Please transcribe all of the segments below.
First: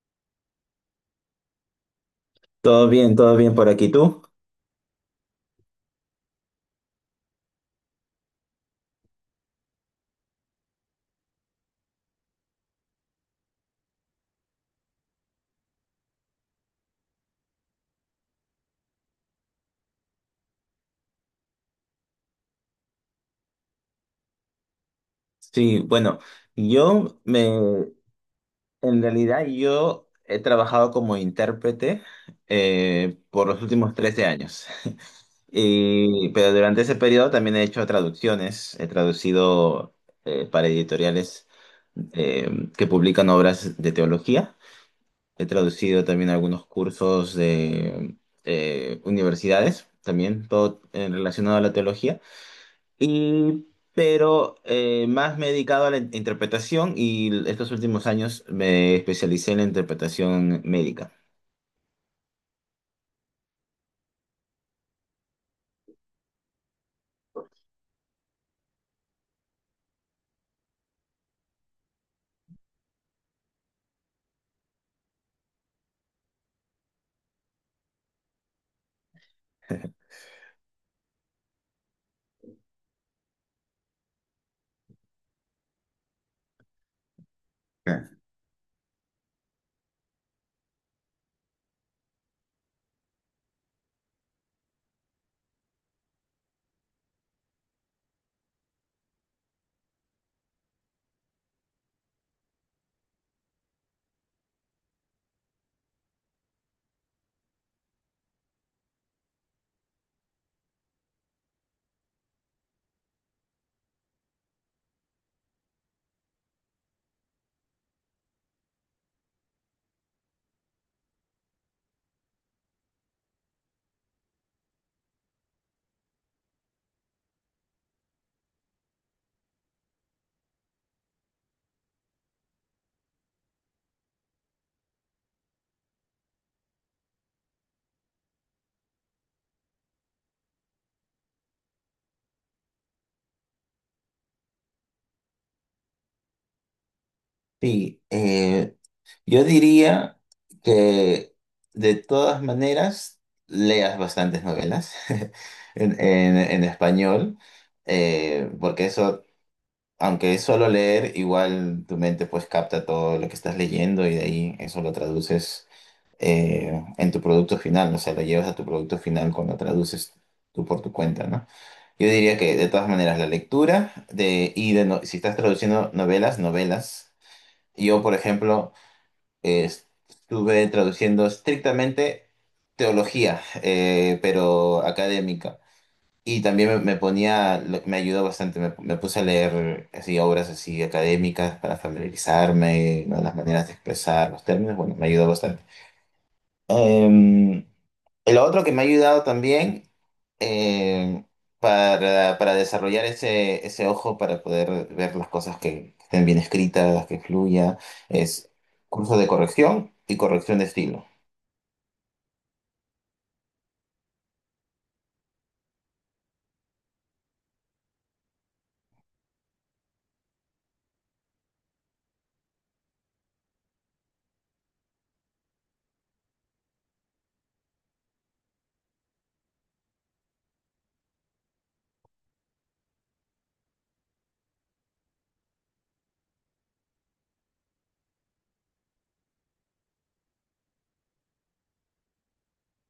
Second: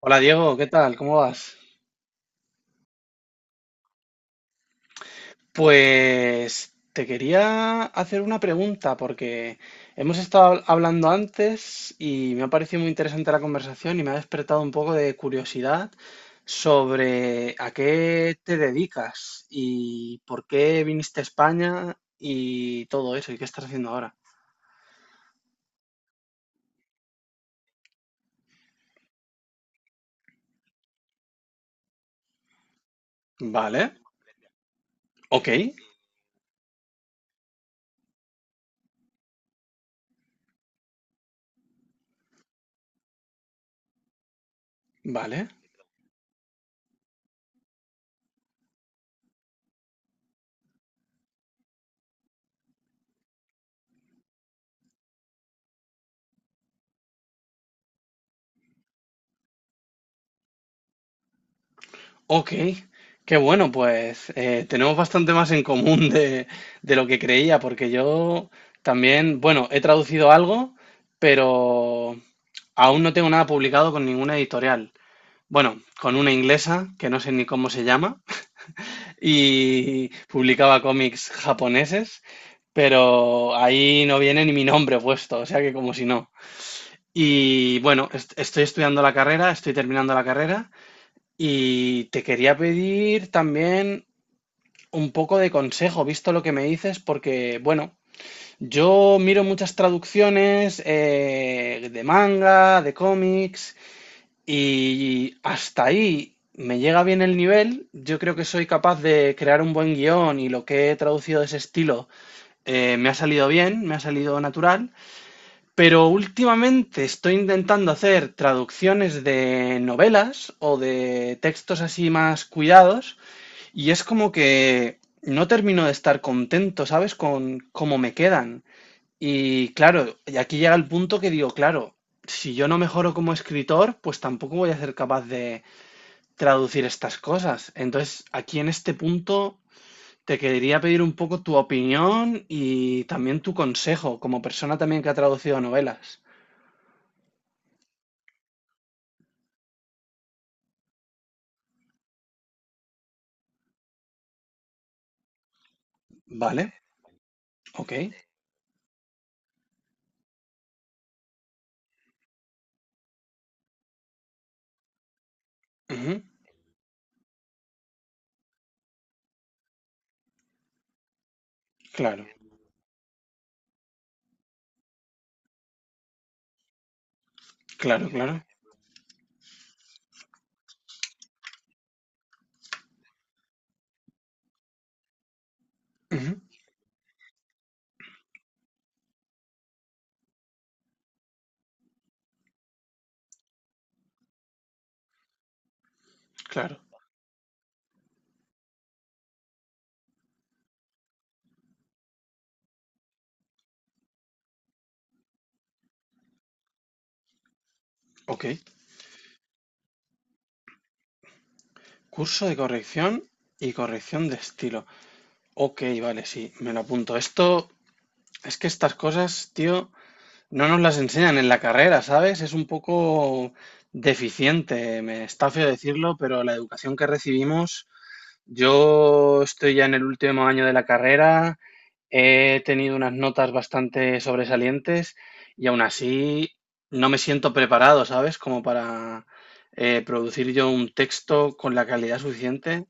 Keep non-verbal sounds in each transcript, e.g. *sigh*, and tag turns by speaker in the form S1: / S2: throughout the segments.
S1: Hola Diego, ¿qué tal? ¿Cómo vas?
S2: Todo bien por aquí. ¿Tú?
S1: Pues te quería hacer una pregunta porque hemos estado hablando antes y me ha parecido muy interesante la conversación y me ha despertado un poco de curiosidad sobre a qué te dedicas y por qué viniste a España y todo eso y qué estás haciendo ahora.
S2: Sí, bueno, yo me, en realidad yo he trabajado como intérprete por los
S1: Vale,
S2: últimos 13 años. *laughs*
S1: ok,
S2: Pero durante ese periodo también he hecho traducciones, he traducido para editoriales que publican obras de teología, he
S1: vale.
S2: traducido también algunos cursos de universidades, también todo relacionado a la teología, y, pero más me he dedicado a la interpretación, y estos últimos años me especialicé en la interpretación médica.
S1: Ok, qué bueno, pues tenemos bastante más en común de lo que creía, porque yo también, bueno, he traducido algo, pero aún no tengo nada publicado con ninguna editorial. Bueno, con una inglesa, que no sé ni cómo se llama, *laughs* y publicaba cómics japoneses, pero ahí no viene ni mi nombre puesto, o sea que como si no. Y bueno,
S2: Ok.
S1: estoy estudiando la carrera, estoy terminando la carrera. Y te quería pedir también un poco de consejo, visto lo que me dices, porque, bueno, yo miro muchas traducciones de manga, de cómics, y hasta ahí me llega bien el nivel. Yo creo que soy capaz de crear un buen guión y lo que he traducido de ese estilo me ha salido bien, me ha salido natural, pero últimamente estoy intentando hacer traducciones de novelas o de textos así más cuidados y es como que no termino de estar contento, ¿sabes? Con cómo me quedan. Y claro, y aquí llega el punto que digo, claro, si yo no mejoro como escritor, pues tampoco voy a ser capaz de traducir estas cosas. Entonces, aquí en este punto te quería pedir un poco tu opinión y también tu consejo como persona también que ha traducido novelas.
S2: Sí, yo diría que de todas maneras leas bastantes novelas *laughs* en
S1: ¿Vale?
S2: español,
S1: Ok.
S2: porque eso, aunque es solo leer, igual tu mente pues capta todo lo que estás leyendo, y de ahí eso lo traduces
S1: Ujú.
S2: en tu producto final. O sea, lo llevas a tu producto final cuando traduces tú por tu cuenta, ¿no? Yo
S1: Claro,
S2: diría que de todas maneras la lectura y de no- si estás traduciendo novelas, novelas. Yo,
S1: claro,
S2: por
S1: claro.
S2: ejemplo, estuve traduciendo estrictamente teología, pero académica.
S1: Ujú.
S2: Y también me ponía, me ayudó bastante, me puse a leer así, obras así académicas para familiarizarme, ¿no?, las maneras de expresar los términos. Bueno, me ayudó bastante.
S1: Claro.
S2: Em, lo otro que me ha ayudado también, eh, para desarrollar ese, ese ojo, para poder ver las cosas que estén bien escritas, que fluya,
S1: Ok.
S2: es cursos de corrección y corrección de estilo.
S1: Curso de corrección y corrección de estilo. Ok, vale, sí, me lo apunto. Esto es que estas cosas, tío, no nos las enseñan en la carrera, ¿sabes? Es un poco deficiente, me está feo decirlo, pero la educación que recibimos, yo estoy ya en el último año de la carrera, he tenido unas notas bastante sobresalientes y aún así no me siento preparado, ¿sabes? Como para producir yo un texto con la calidad suficiente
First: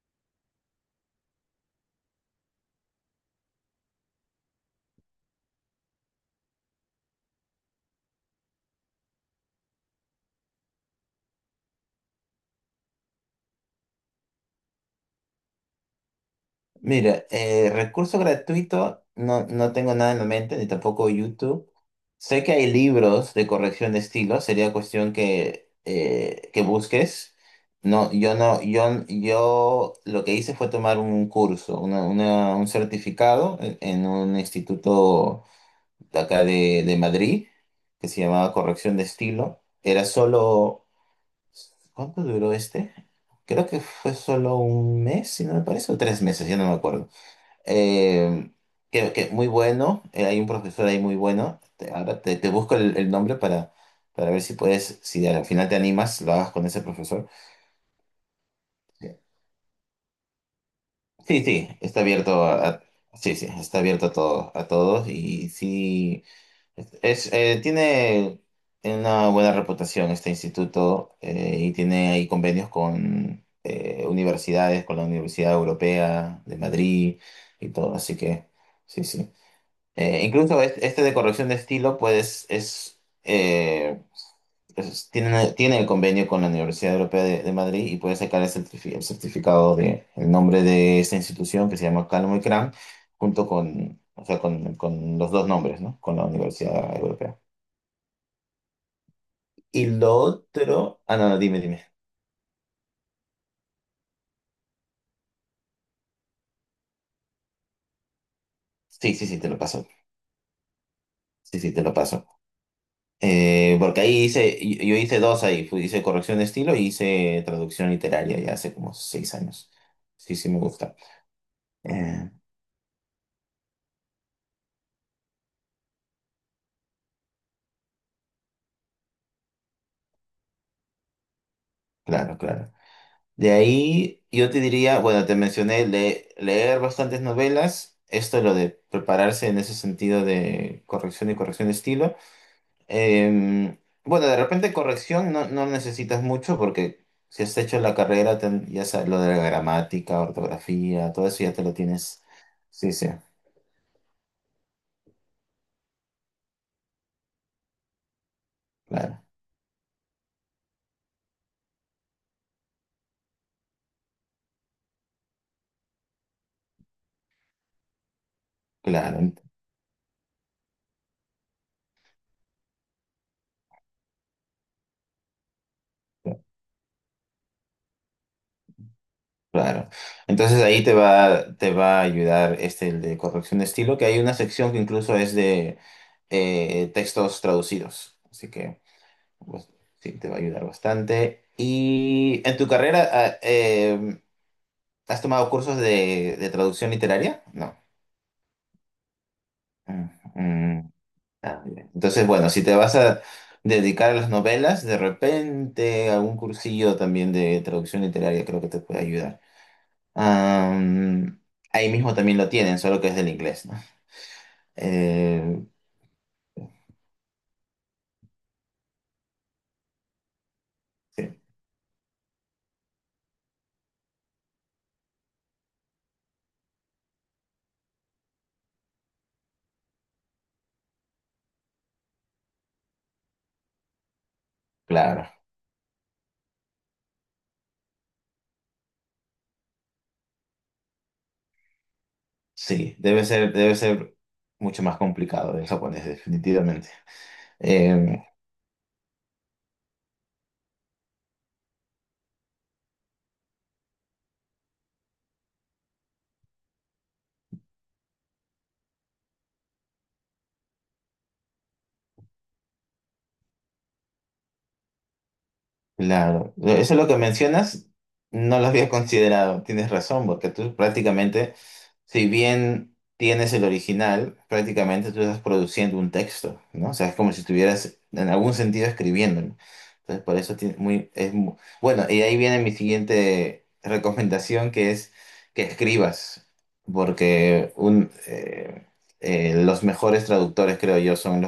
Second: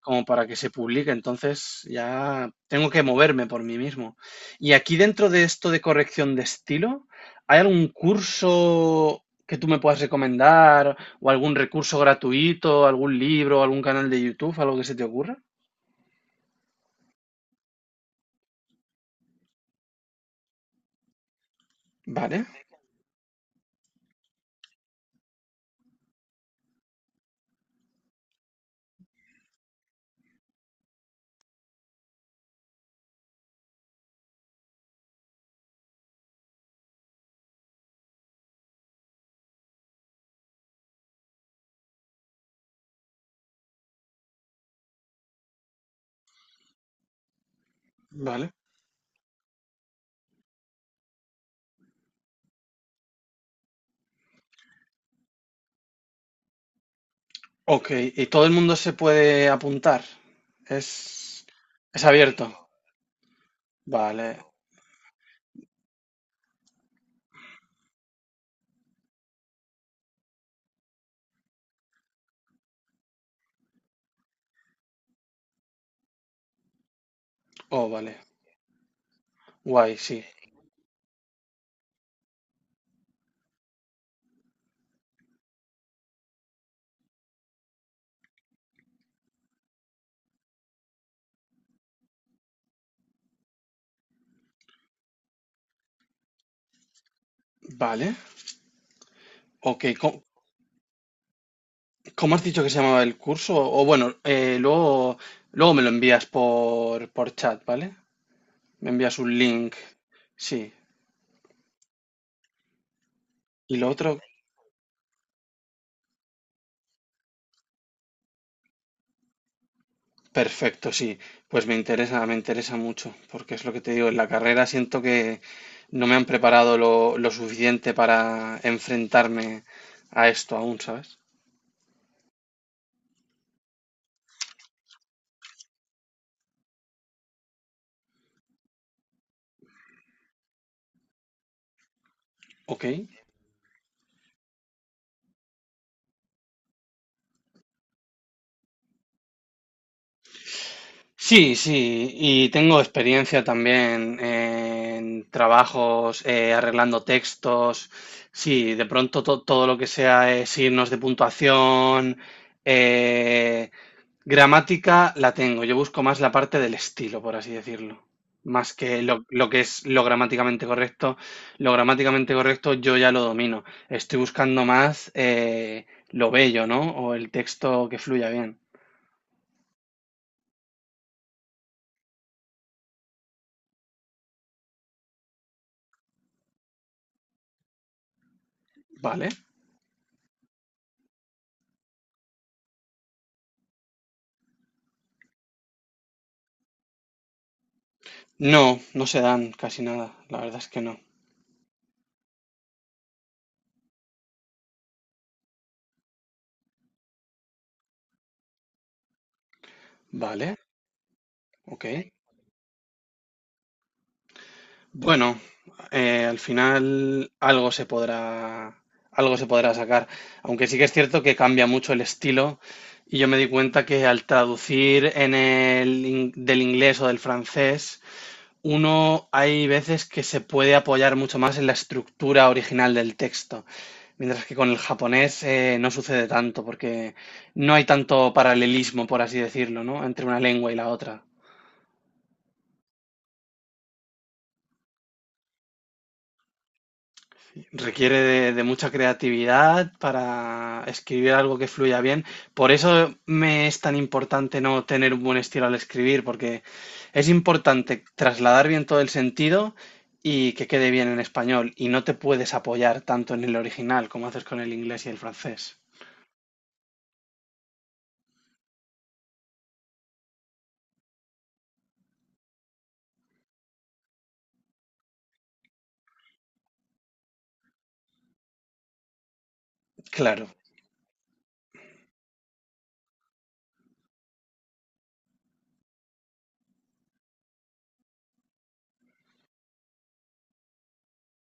S1: como para que se publique. Entonces ya tengo que moverme por mí mismo. Y aquí dentro de esto de corrección de estilo, ¿hay algún curso que tú me puedas recomendar o algún recurso gratuito, algún libro, algún canal de YouTube, algo que se te ocurra?
S2: Mira, recurso gratuito, no, no tengo nada en la mente, ni tampoco YouTube. Sé
S1: Vale,
S2: que hay libros de corrección de estilo, sería cuestión que busques. No, yo lo que hice fue tomar un curso, un certificado en un instituto de acá de Madrid, que se llamaba corrección de estilo. Era solo, ¿cuánto duró este? Creo que fue solo un mes, si no me parece, o 3 meses, ya no me acuerdo.
S1: vale.
S2: Eh, que muy bueno, hay un profesor ahí muy bueno. Ahora te busco el nombre para ver si puedes, si al final te animas, lo hagas con ese profesor.
S1: Ok, y todo el mundo se puede apuntar.
S2: Sí,
S1: Es,
S2: sí, está
S1: es
S2: abierto
S1: abierto.
S2: sí, sí, está abierto a
S1: Vale.
S2: todo, a todos, y sí, es, tiene una buena reputación este instituto, y tiene ahí convenios con universidades, con la Universidad Europea de Madrid y
S1: Oh,
S2: todo, así
S1: vale.
S2: que sí, sí.
S1: Guay, sí.
S2: Incluso este de corrección de estilo, pues, tiene el convenio con la Universidad Europea de Madrid y puede sacar el, el certificado de el nombre de esta institución que se llama Calmo y Cram, junto con, o sea, con los dos nombres, ¿no? Con la Universidad Europea.
S1: Vale. Ok,
S2: Y lo otro, ah, no, no, dime, dime.
S1: ¿cómo has dicho que se llamaba el curso? O bueno, luego, luego me lo envías por chat, ¿vale? Me
S2: Sí,
S1: envías
S2: sí,
S1: un
S2: sí, te lo
S1: link.
S2: paso.
S1: Sí.
S2: Sí, sí, te lo paso.
S1: Y lo
S2: Porque
S1: otro,
S2: ahí hice, yo hice dos ahí, hice corrección de estilo y hice traducción literaria ya hace como 6 años. Sí, sí me
S1: perfecto,
S2: gusta.
S1: sí. Pues
S2: Eh,
S1: me interesa mucho, porque es lo que te digo, en la carrera siento que no me han preparado lo suficiente para enfrentarme a esto aún, ¿sabes?
S2: claro, claro. De ahí yo te diría, bueno, te mencioné leer bastantes novelas, esto es lo de prepararse en ese sentido de corrección y corrección de estilo.
S1: Ok.
S2: Eh, bueno, de repente corrección no, no necesitas mucho, porque si has hecho la carrera, ya sabes, lo de la gramática, ortografía, todo eso ya
S1: Sí,
S2: te lo
S1: sí,
S2: tienes.
S1: y tengo
S2: Sí, sí,
S1: experiencia también en trabajos arreglando textos. Sí, de pronto
S2: claro.
S1: todo lo que sea signos de puntuación, eh, gramática, la tengo. Yo busco más la parte del estilo, por así decirlo. Más que
S2: Claro, ent-
S1: lo que es lo gramáticamente correcto. Lo gramáticamente correcto yo ya lo domino. Estoy buscando más lo bello, ¿no? O el texto que fluya bien.
S2: claro. Entonces ahí te va a ayudar este, el de corrección de estilo, que hay una sección que incluso es de textos traducidos. Así que
S1: ¿Vale?
S2: pues, sí, te va a ayudar bastante. Y en tu carrera, ah, ¿has tomado cursos de traducción literaria? No.
S1: No, no se dan casi
S2: Mm,
S1: nada, la verdad es que
S2: mm,
S1: no.
S2: ah, bien. Entonces, bueno, si te vas a dedicar a las novelas, de repente algún cursillo también de traducción literaria creo que te puede ayudar.
S1: Vale,
S2: Am,
S1: ok.
S2: ahí mismo también lo tienen, solo que es del inglés, ¿no?
S1: Bueno,
S2: Eh,
S1: al final algo se podrá sacar, aunque sí que es cierto
S2: sí,
S1: que cambia mucho el estilo y yo me di cuenta que al traducir en el, del inglés o del francés, uno hay veces que se puede apoyar mucho más en la estructura original del texto. Mientras que con el
S2: claro,
S1: japonés no sucede tanto, porque no hay tanto paralelismo, por así decirlo, ¿no? Entre una lengua y la otra.
S2: sí, debe ser mucho más complicado el japonés, definitivamente.
S1: Requiere
S2: Em,
S1: de mucha creatividad para escribir algo que fluya bien. Por eso me es tan importante no tener un buen estilo al escribir, porque es importante trasladar bien todo el sentido y que quede bien en español. Y no te puedes apoyar tanto en el original como haces con el inglés y el francés.
S2: claro, eso es lo que mencionas, no lo había considerado, tienes razón, porque tú prácticamente, si bien tienes el original, prácticamente tú estás produciendo un texto, ¿no? O sea, es como si estuvieras en algún sentido escribiéndolo. Entonces, por
S1: Claro,
S2: eso tiene muy, es bueno, y ahí viene mi siguiente recomendación, que es que escribas, porque un, los mejores traductores, creo yo, son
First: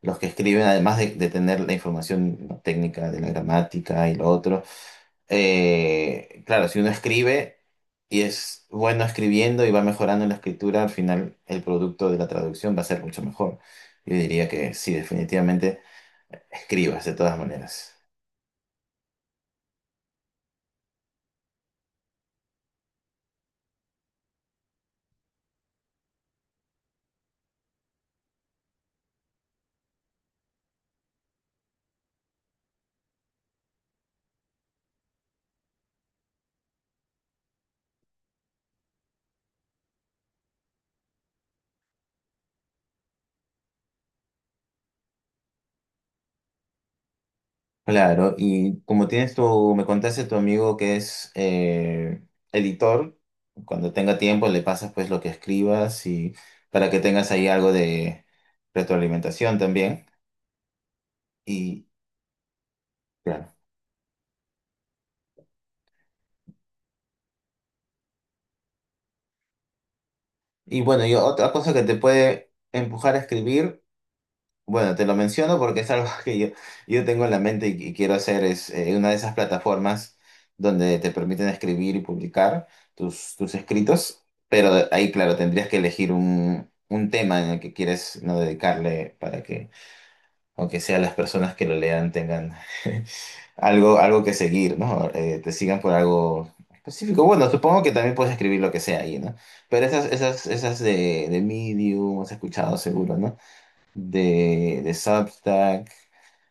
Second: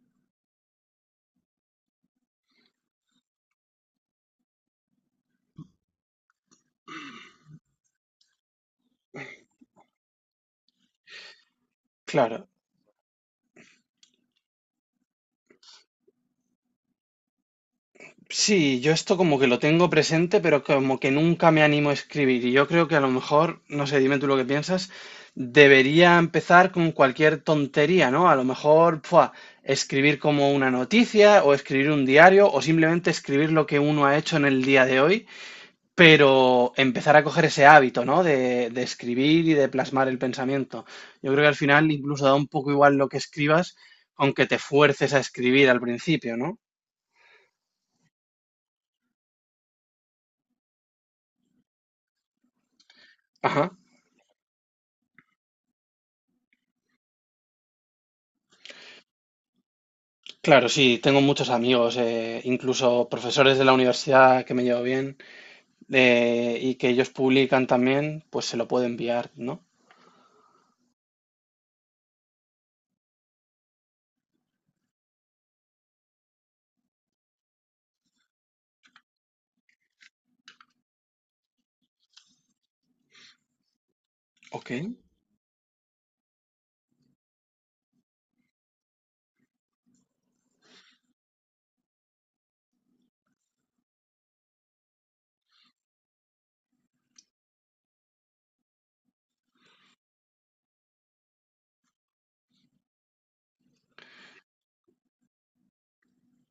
S2: los que escriben, además de tener la información técnica de la gramática y lo otro, claro, si uno escribe y es bueno escribiendo y va mejorando en la escritura, al final el producto de la
S1: claro.
S2: traducción va a ser mucho mejor. Yo diría que sí, definitivamente escribas de todas maneras.
S1: Sí, yo esto como que lo tengo presente, pero como que nunca me animo a escribir. Y yo creo que a lo mejor, no sé, dime tú lo que piensas, debería empezar con cualquier tontería, ¿no? A lo mejor, ¡fua! Escribir como una noticia o escribir un diario o simplemente escribir lo que uno ha hecho en el día de hoy, pero empezar a coger ese hábito, ¿no? De escribir y de plasmar el pensamiento. Yo creo que al final incluso da un poco igual lo que escribas, aunque te fuerces a escribir al principio, ¿no?
S2: Claro, y como tienes tu, me contaste tu amigo que es editor,
S1: Ajá.
S2: cuando tenga tiempo le pasas pues lo que escribas y para que tengas ahí algo de retroalimentación también.
S1: Claro, sí, tengo muchos
S2: Y,
S1: amigos, incluso
S2: claro.
S1: profesores de la universidad que me llevo bien y que ellos publican también, pues se lo puedo enviar, ¿no?
S2: Y bueno, y otra cosa que te puede empujar a escribir, bueno, te lo menciono porque es algo *laughs* yo tengo en la mente y quiero hacer, es una de esas plataformas donde te permiten escribir y publicar tus escritos,
S1: Ok.
S2: pero ahí, claro, tendrías que elegir un tema en el que quieres no dedicarle para que aunque sea las personas que lo lean tengan *laughs* algo que seguir, ¿no? Te sigan por algo específico. Bueno, supongo que también puedes escribir lo que sea ahí, ¿no? Pero esas de Medium, has escuchado seguro, ¿no? De Substack.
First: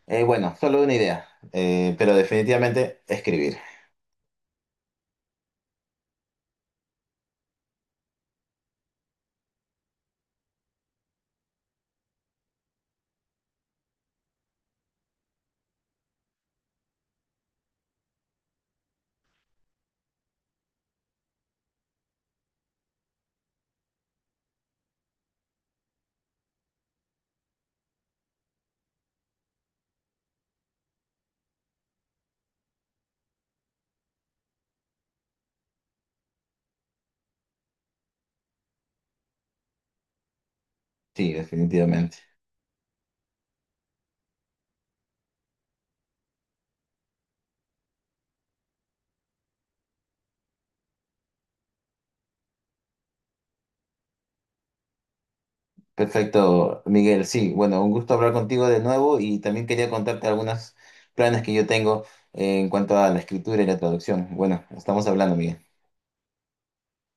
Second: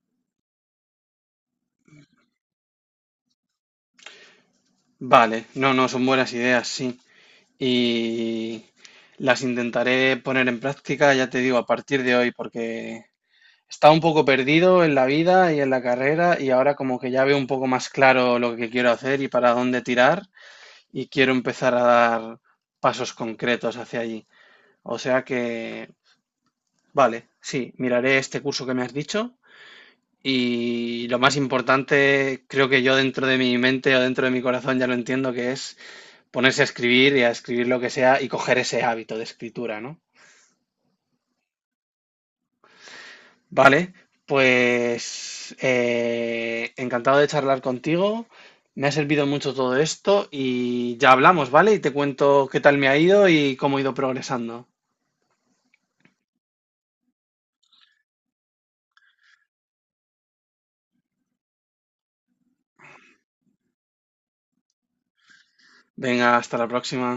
S2: Bueno, solo una idea. Pero definitivamente escribir.
S1: Vale, no, no, son buenas ideas, sí. Y las intentaré poner en práctica, ya te digo, a partir de hoy, porque estaba un poco perdido en la vida y en la carrera y ahora como que ya veo un poco más claro lo que quiero hacer y para dónde tirar y quiero empezar a dar pasos concretos hacia allí. O sea que vale, sí, miraré este curso que me has dicho y lo más importante, creo que yo dentro de mi mente o dentro de mi corazón ya lo entiendo, que es ponerse a escribir y a escribir lo que sea y coger ese hábito de escritura, ¿no?
S2: Sí, definitivamente.
S1: Vale, pues encantado de charlar contigo, me ha servido mucho todo esto y ya hablamos, ¿vale? Y te cuento qué tal me ha ido y cómo he ido progresando.
S2: Perfecto, Miguel. Sí, bueno, un gusto hablar contigo de nuevo, y también quería contarte algunos planes que yo tengo en cuanto a la escritura y la traducción. Bueno, estamos hablando, Miguel.
S1: Venga, hasta la próxima.